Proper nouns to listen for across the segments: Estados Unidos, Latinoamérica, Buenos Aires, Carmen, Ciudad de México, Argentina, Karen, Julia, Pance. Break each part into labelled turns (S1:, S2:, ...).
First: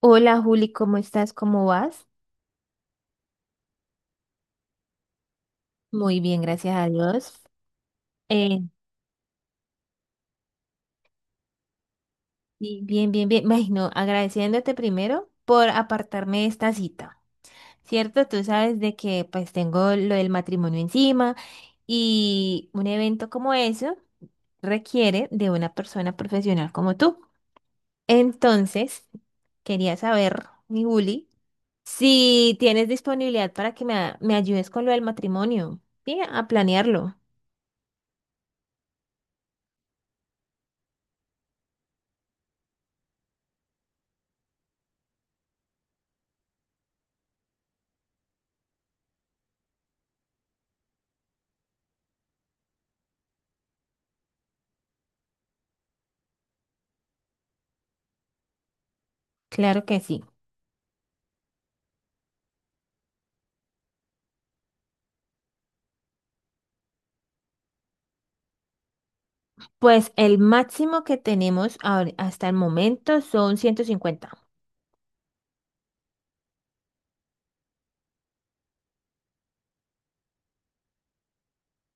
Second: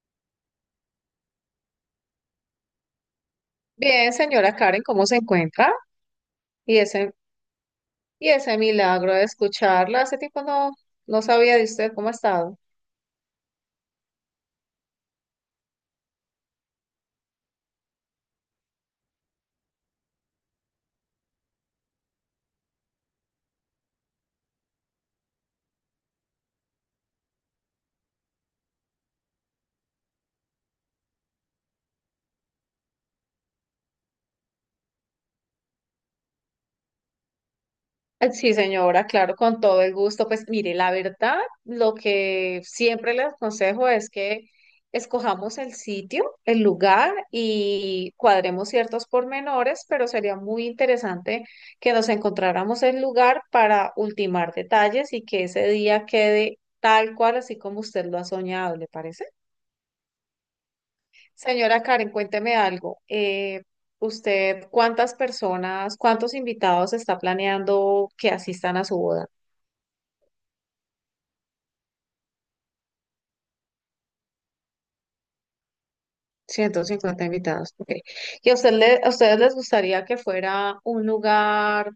S1: Hola Juli, ¿cómo estás? ¿Cómo vas?
S2: Bien, señora Karen, ¿cómo se encuentra?
S1: Muy bien, gracias
S2: Y
S1: a
S2: ese,
S1: Dios.
S2: y ese
S1: Eh,
S2: milagro de escucharla, hace tiempo no, no sabía de usted cómo ha estado.
S1: sí, bien, bien, bien. Ay, no, agradeciéndote primero por apartarme de esta cita. ¿Cierto? Tú sabes de que pues tengo lo del matrimonio encima y un evento como eso requiere de una persona profesional como tú. Entonces, quería saber, mi Juli, si tienes disponibilidad para que me ayudes con lo del matrimonio, ¿sí? A planearlo.
S2: Sí, señora, claro, con todo el gusto. Pues mire, la verdad, lo que siempre le aconsejo es que escojamos el sitio, el lugar y cuadremos ciertos pormenores, pero sería muy interesante que nos encontráramos el lugar para ultimar detalles y que ese día quede tal cual, así como usted lo ha soñado, ¿le parece?
S1: Claro que sí.
S2: Señora Karen, cuénteme algo. ¿Usted cuántos invitados está planeando que asistan a su boda?
S1: Pues el máximo que tenemos hasta el momento son 150.
S2: 150 invitados. Ok. ¿Y a ustedes les gustaría que fuera un lugar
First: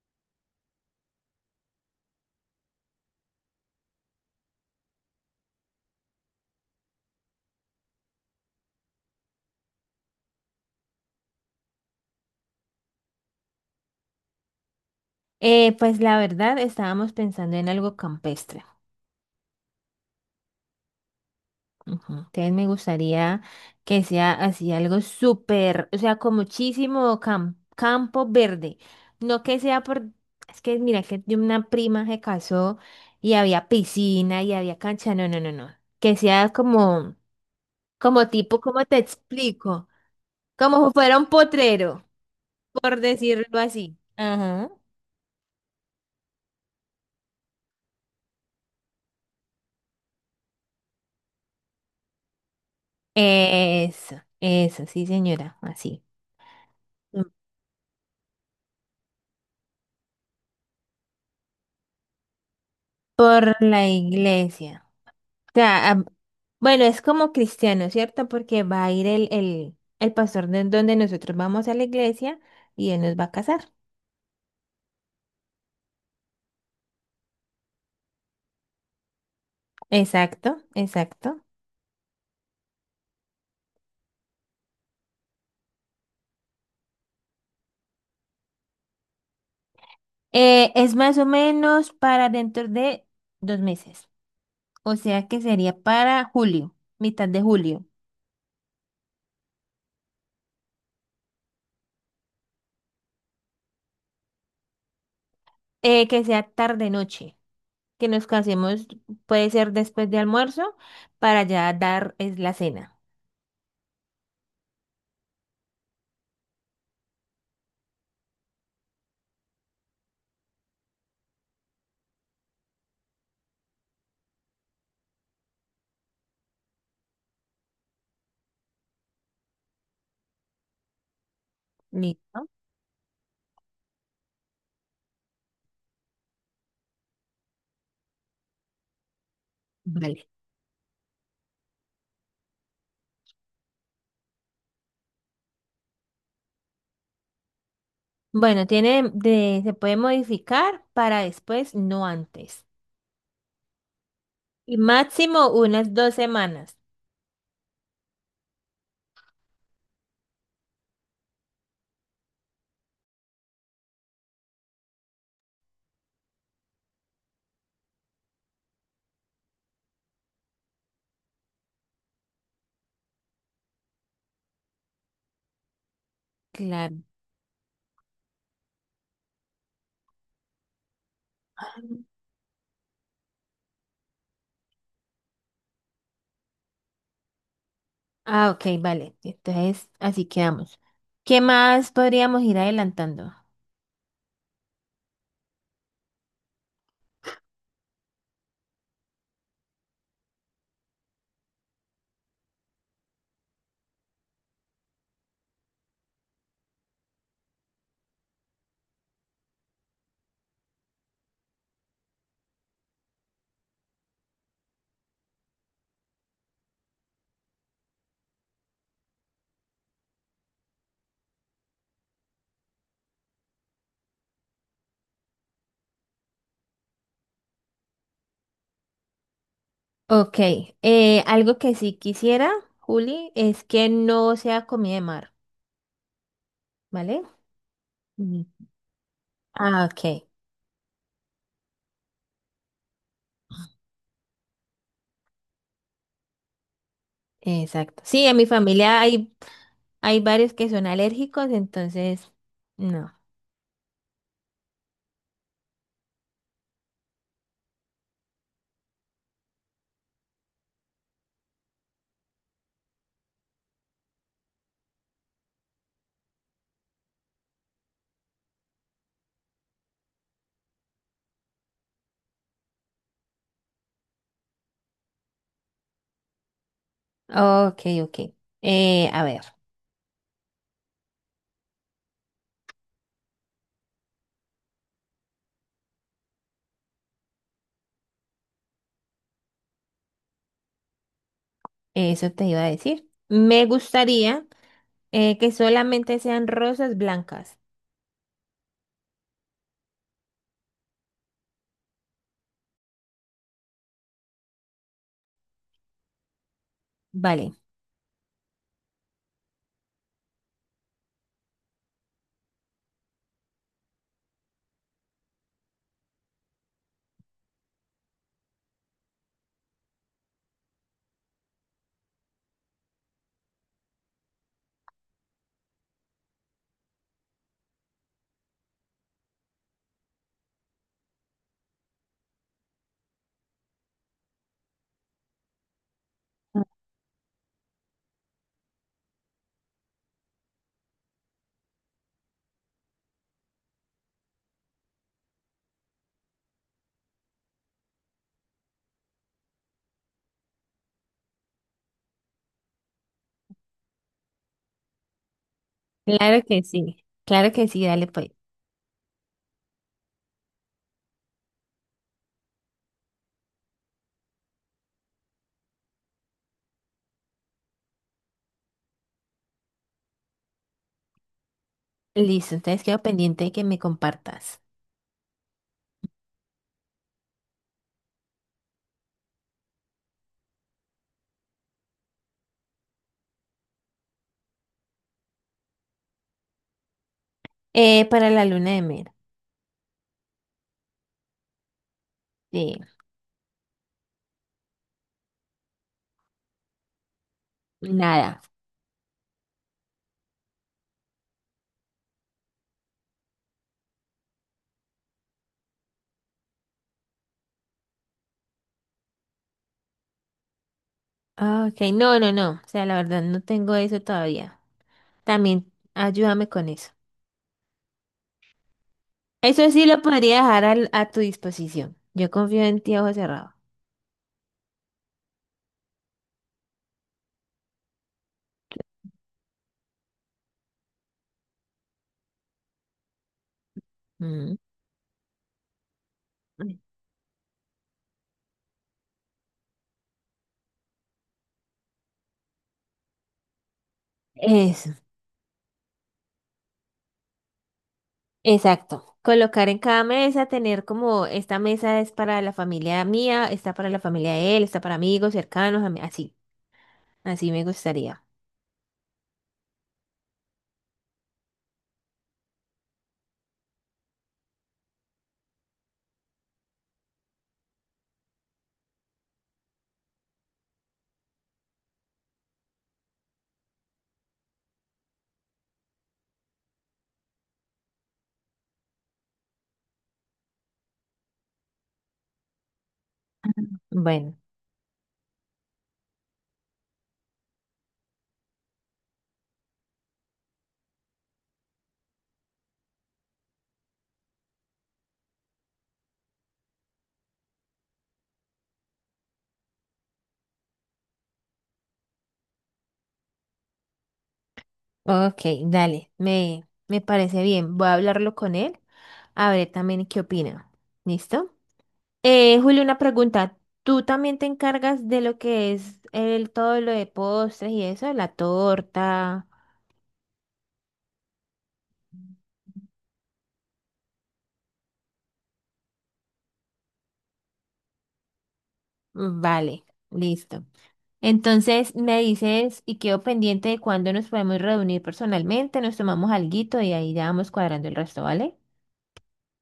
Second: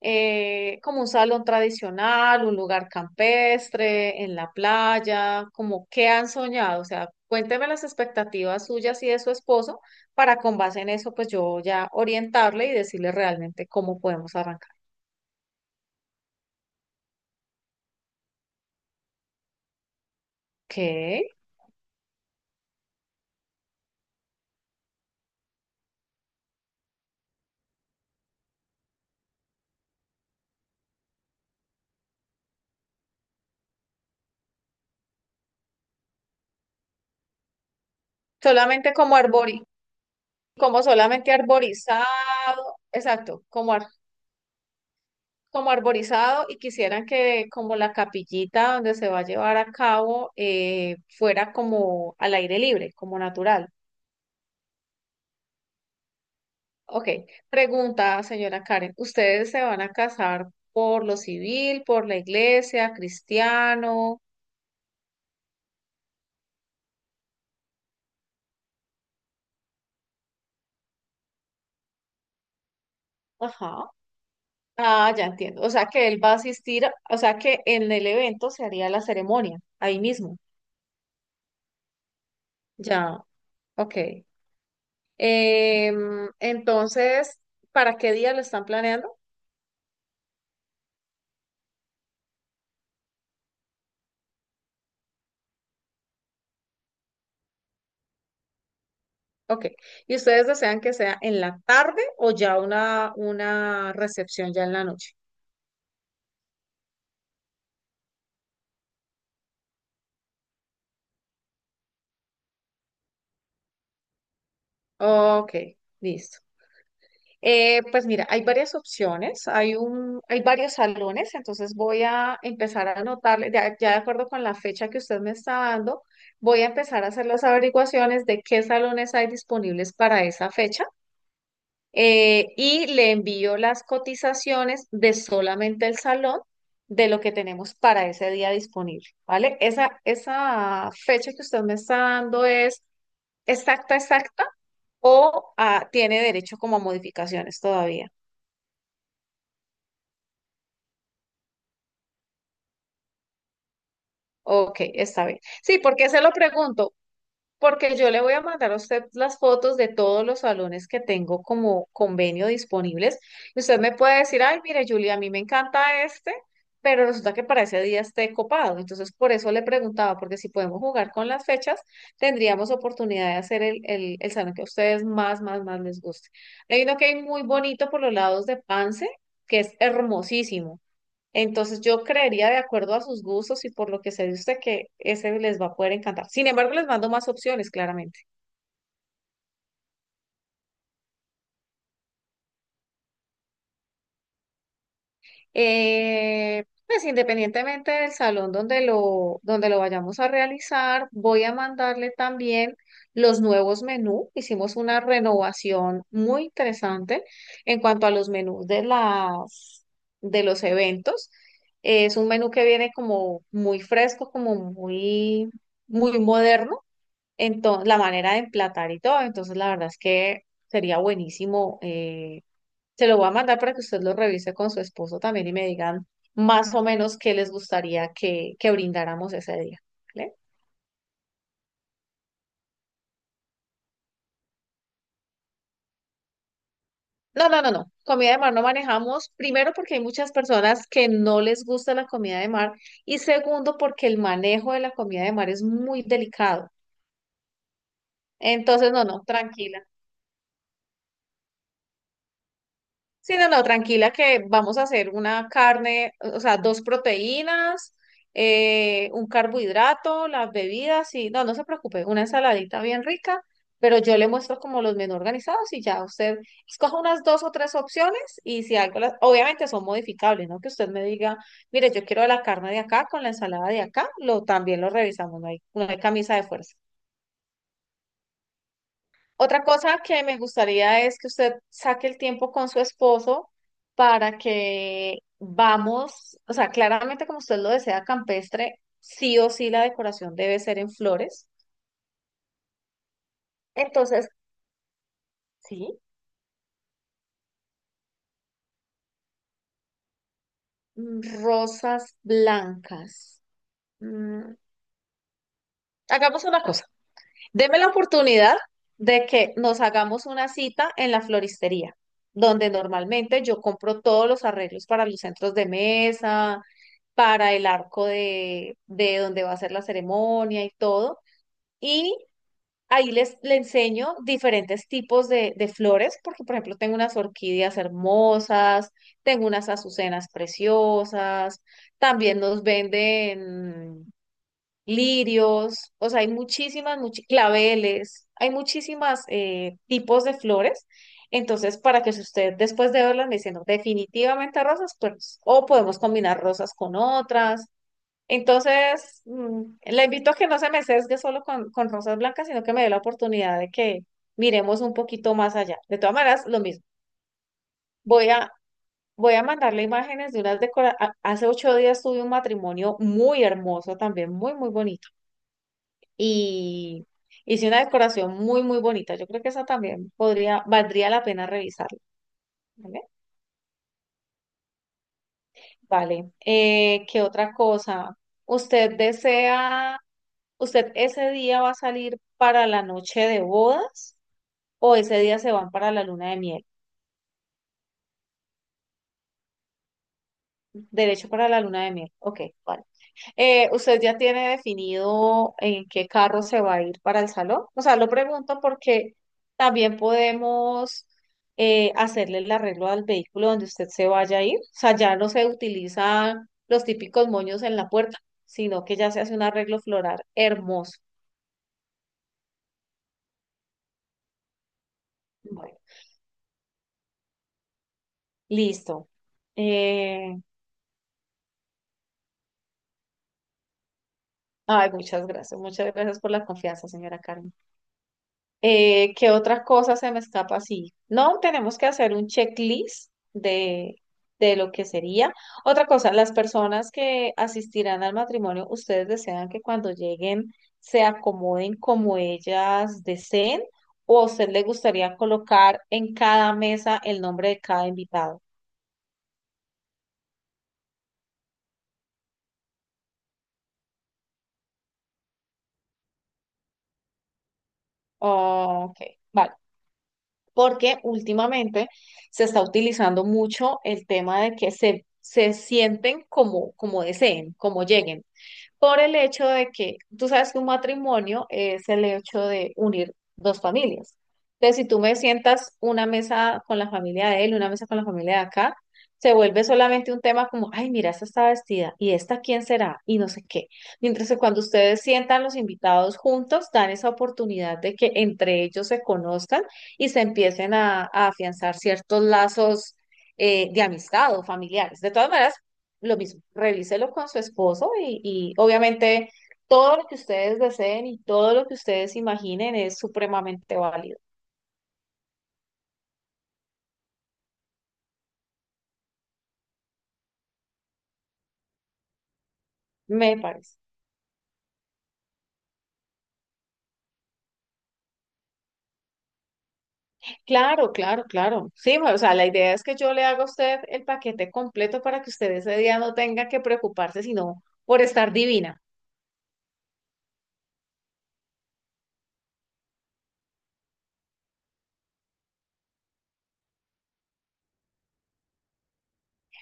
S2: como un salón tradicional, un lugar campestre, en la playa? ¿Como qué han soñado? O sea, cuénteme las expectativas suyas y de su esposo para con base en eso, pues yo ya orientarle y decirle realmente cómo podemos arrancar.
S1: Pues la verdad estábamos pensando en algo campestre.
S2: Ok.
S1: Ujú. Entonces me gustaría que sea así algo súper, o sea, con muchísimo campo verde. No que sea por, es que mira que de una prima se casó y había piscina y había cancha. No, no, no, no. Que sea como, como tipo, ¿cómo
S2: solamente
S1: te
S2: como arbori,
S1: explico?
S2: como
S1: Como si fuera un
S2: solamente
S1: potrero,
S2: arborizado,
S1: por
S2: exacto,
S1: decirlo así. Ajá.
S2: como arborizado y quisieran que como la capillita donde se va a llevar a cabo fuera como al aire libre, como natural.
S1: Eso, sí, señora, así.
S2: Ok, pregunta, señora Karen, ¿ustedes se van a casar por lo civil, por la iglesia,
S1: Por la
S2: cristiano?
S1: iglesia. O sea, ah, bueno, es como cristiano, ¿cierto? Porque va a ir el pastor de donde nosotros vamos a la iglesia y él nos va a casar.
S2: Ajá. Ah, ya entiendo. O sea que él va a asistir, o sea que en el evento se haría la ceremonia, ahí mismo.
S1: Exacto, exacto.
S2: Ya, ok. Entonces, ¿para qué día lo están planeando?
S1: Es más o menos para dentro de dos meses. O sea que sería para julio, mitad de julio.
S2: Ok. ¿Y ustedes desean que sea en la tarde o ya una recepción ya en la noche?
S1: Que sea tarde noche. Que nos casemos, puede ser después de almuerzo, para ya dar es la cena.
S2: Ok, listo. Pues mira, hay varias opciones, hay varios salones, entonces voy a empezar a anotarle, ya, ya de acuerdo con la fecha que usted me está dando, voy a empezar a hacer las averiguaciones de qué salones hay disponibles para esa fecha
S1: Listo.
S2: y le envío las cotizaciones de solamente el salón de lo que tenemos para ese día disponible, ¿vale? Esa,
S1: Vale.
S2: esa fecha que usted me está dando es exacta, exacta o ah, tiene derecho como a modificaciones todavía.
S1: Bueno, tiene se puede modificar para después, no antes. Y
S2: Ok, está bien.
S1: máximo
S2: Sí,
S1: unas
S2: porque
S1: dos
S2: se lo
S1: semanas.
S2: pregunto, porque yo le voy a mandar a usted las fotos de todos los salones que tengo como convenio disponibles. Y usted me puede decir, ay, mire, Julia, a mí me encanta este, pero resulta que para ese día esté copado. Entonces, por eso le preguntaba, porque si podemos jugar con las fechas, tendríamos oportunidad de hacer el salón que a ustedes más, más, más les guste. Hay uno
S1: Claro.
S2: que hay muy bonito por los lados de Pance, que es hermosísimo. Entonces yo creería de acuerdo a sus gustos y por lo que se dice usted que ese les va a poder encantar. Sin embargo, les mando más opciones, claramente.
S1: Ah, ok, vale. Entonces, así quedamos. ¿Qué más podríamos ir adelantando?
S2: Pues independientemente del salón donde lo vayamos a realizar, voy a mandarle también los nuevos menús. Hicimos una renovación muy interesante en cuanto a los menús de los eventos. Es un menú que viene como muy fresco, como muy, muy moderno. Entonces, la manera de emplatar y todo. Entonces, la verdad es que sería buenísimo. Se lo voy a mandar para que usted lo revise con su esposo también y me digan más o menos qué les gustaría que brindáramos ese día. ¿Vale?
S1: Ok, algo que sí quisiera, Juli, es que no sea comida de mar, ¿vale?
S2: No, no, no, no. Comida de
S1: Ujú.
S2: mar no manejamos. Primero,
S1: Ah,
S2: porque hay
S1: ok,
S2: muchas personas que no les gusta la comida de mar. Y segundo, porque el manejo de la comida de mar es muy delicado.
S1: exacto. Sí, en mi
S2: Entonces,
S1: familia
S2: no, no,
S1: hay,
S2: tranquila.
S1: hay varios que son alérgicos, entonces, no.
S2: Sí, no, no, tranquila que vamos a hacer una carne, o sea, dos proteínas, un carbohidrato, las bebidas y no, no se preocupe, una ensaladita bien rica, pero yo le muestro como los menús organizados y ya usted escoja unas dos o tres opciones y si algo, las, obviamente son modificables, ¿no? Que usted me diga, mire, yo quiero la carne de acá con la ensalada de acá, lo también lo revisamos, no hay, no hay camisa de fuerza.
S1: Ok, ok. A ver.
S2: Otra cosa que me gustaría es que usted saque el tiempo con su esposo para que vamos, o sea, claramente como usted lo desea campestre, sí o sí la decoración debe ser en flores.
S1: Eso te iba a decir. Me
S2: Entonces,
S1: gustaría que
S2: sí.
S1: solamente sean rosas blancas.
S2: Rosas blancas. Mm, Hagamos una cosa,
S1: Vale,
S2: deme la oportunidad de que nos hagamos una cita en la floristería, donde normalmente yo compro todos los arreglos para los centros de mesa para el arco de donde va a ser la ceremonia y todo. Y ahí le enseño diferentes tipos de flores, porque por ejemplo tengo unas orquídeas hermosas, tengo unas azucenas preciosas, también nos venden lirios, o sea, hay muchísimas, claveles, hay muchísimas tipos de flores. Entonces, para que si usted después de verlas me diciendo definitivamente rosas, pues o podemos combinar rosas con otras. Entonces, la invito a que no se me sesgue solo con rosas blancas, sino que me dé la oportunidad de que miremos un poquito más allá. De todas maneras,
S1: claro
S2: lo
S1: que
S2: mismo.
S1: sí. Claro que sí, dale pues.
S2: Voy a, voy a mandarle imágenes de unas decoraciones. Hace 8 días tuve un matrimonio muy hermoso también, muy, muy bonito. Y hice una decoración muy, muy bonita. Yo creo que esa también podría, valdría la pena revisarla.
S1: Listo, entonces quedo
S2: ¿Vale?
S1: pendiente de que me compartas.
S2: Vale. ¿Qué otra cosa? ¿Usted desea? ¿Usted ese día va a salir para la noche de bodas o ese día se van para la luna de miel?
S1: Para la luna de miel.
S2: Derecho para la luna de miel. Ok,
S1: Sí,
S2: vale. ¿Usted ya tiene definido en qué carro se va a ir para el salón? O sea, lo
S1: nada.
S2: pregunto porque también podemos hacerle el arreglo al vehículo donde usted se vaya a ir. O sea, ya no se utilizan los típicos moños en la puerta, sino que ya se hace un arreglo floral hermoso.
S1: Ah, ok, no, no, no. O sea, la verdad no tengo eso todavía. También
S2: Bueno,
S1: ayúdame con eso.
S2: listo.
S1: Eso sí lo podría
S2: Eh,
S1: dejar tu disposición. Yo confío en ti a ojo cerrado.
S2: Ay, muchas gracias por la confianza, señora Carmen. ¿Qué otra cosa se me escapa así? No, tenemos que hacer un checklist de lo que sería. Otra cosa, las
S1: Ujú.
S2: personas que asistirán al matrimonio, ¿ustedes desean que cuando lleguen se acomoden como ellas deseen? ¿O a usted le
S1: Eso.
S2: gustaría colocar en cada mesa el nombre de cada invitado?
S1: Exacto. Colocar en cada mesa, tener como esta mesa es para la familia mía, esta para la familia de él, esta para amigos cercanos, así, así me gustaría.
S2: Ok, vale. Porque últimamente se está utilizando mucho el tema de que se sienten como, como deseen, como lleguen por el hecho de que tú sabes que un matrimonio es el hecho de unir dos familias. Entonces, si tú me sientas una mesa con la familia de él, una mesa con la familia de acá, se vuelve solamente un tema como, ay, mira, esta está vestida y esta quién será y no sé qué. Mientras
S1: Bueno,
S2: que cuando ustedes sientan los invitados juntos, dan esa oportunidad de que entre ellos se conozcan y se empiecen a afianzar ciertos lazos de amistad o familiares. De todas maneras, lo mismo, revíselo con su esposo y obviamente todo lo que ustedes deseen y todo lo que ustedes imaginen es supremamente válido,
S1: ok, dale, me parece bien. Voy a hablarlo con él, a ver también qué opina. ¿Listo? Julio, una
S2: me
S1: pregunta.
S2: parece.
S1: ¿Tú también te encargas de lo que es el todo lo de postres y eso, la torta?
S2: Claro, claro, claro. Sí, o sea, la idea es que yo le haga a usted el paquete completo para que usted ese día no tenga que preocuparse sino por estar divina.
S1: Vale, listo. Entonces me dices y quedo pendiente de cuándo nos podemos reunir personalmente, nos tomamos alguito y ahí ya vamos cuadrando el resto, ¿vale?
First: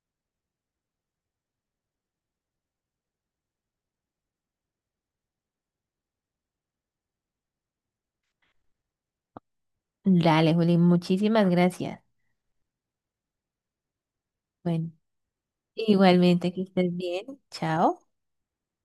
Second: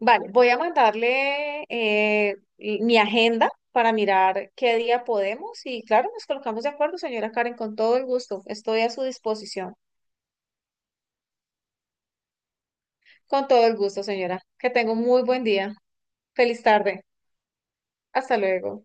S2: Vale, voy a mandarle mi agenda para mirar qué día podemos y claro, nos colocamos de acuerdo, señora Karen, con todo el gusto. Estoy a su disposición.
S1: Dale, Juli, muchísimas gracias.
S2: Con todo el gusto, señora. Que
S1: Bueno,
S2: tenga un muy buen día.
S1: igualmente que
S2: Feliz
S1: estés
S2: tarde.
S1: bien. Chao.
S2: Hasta luego.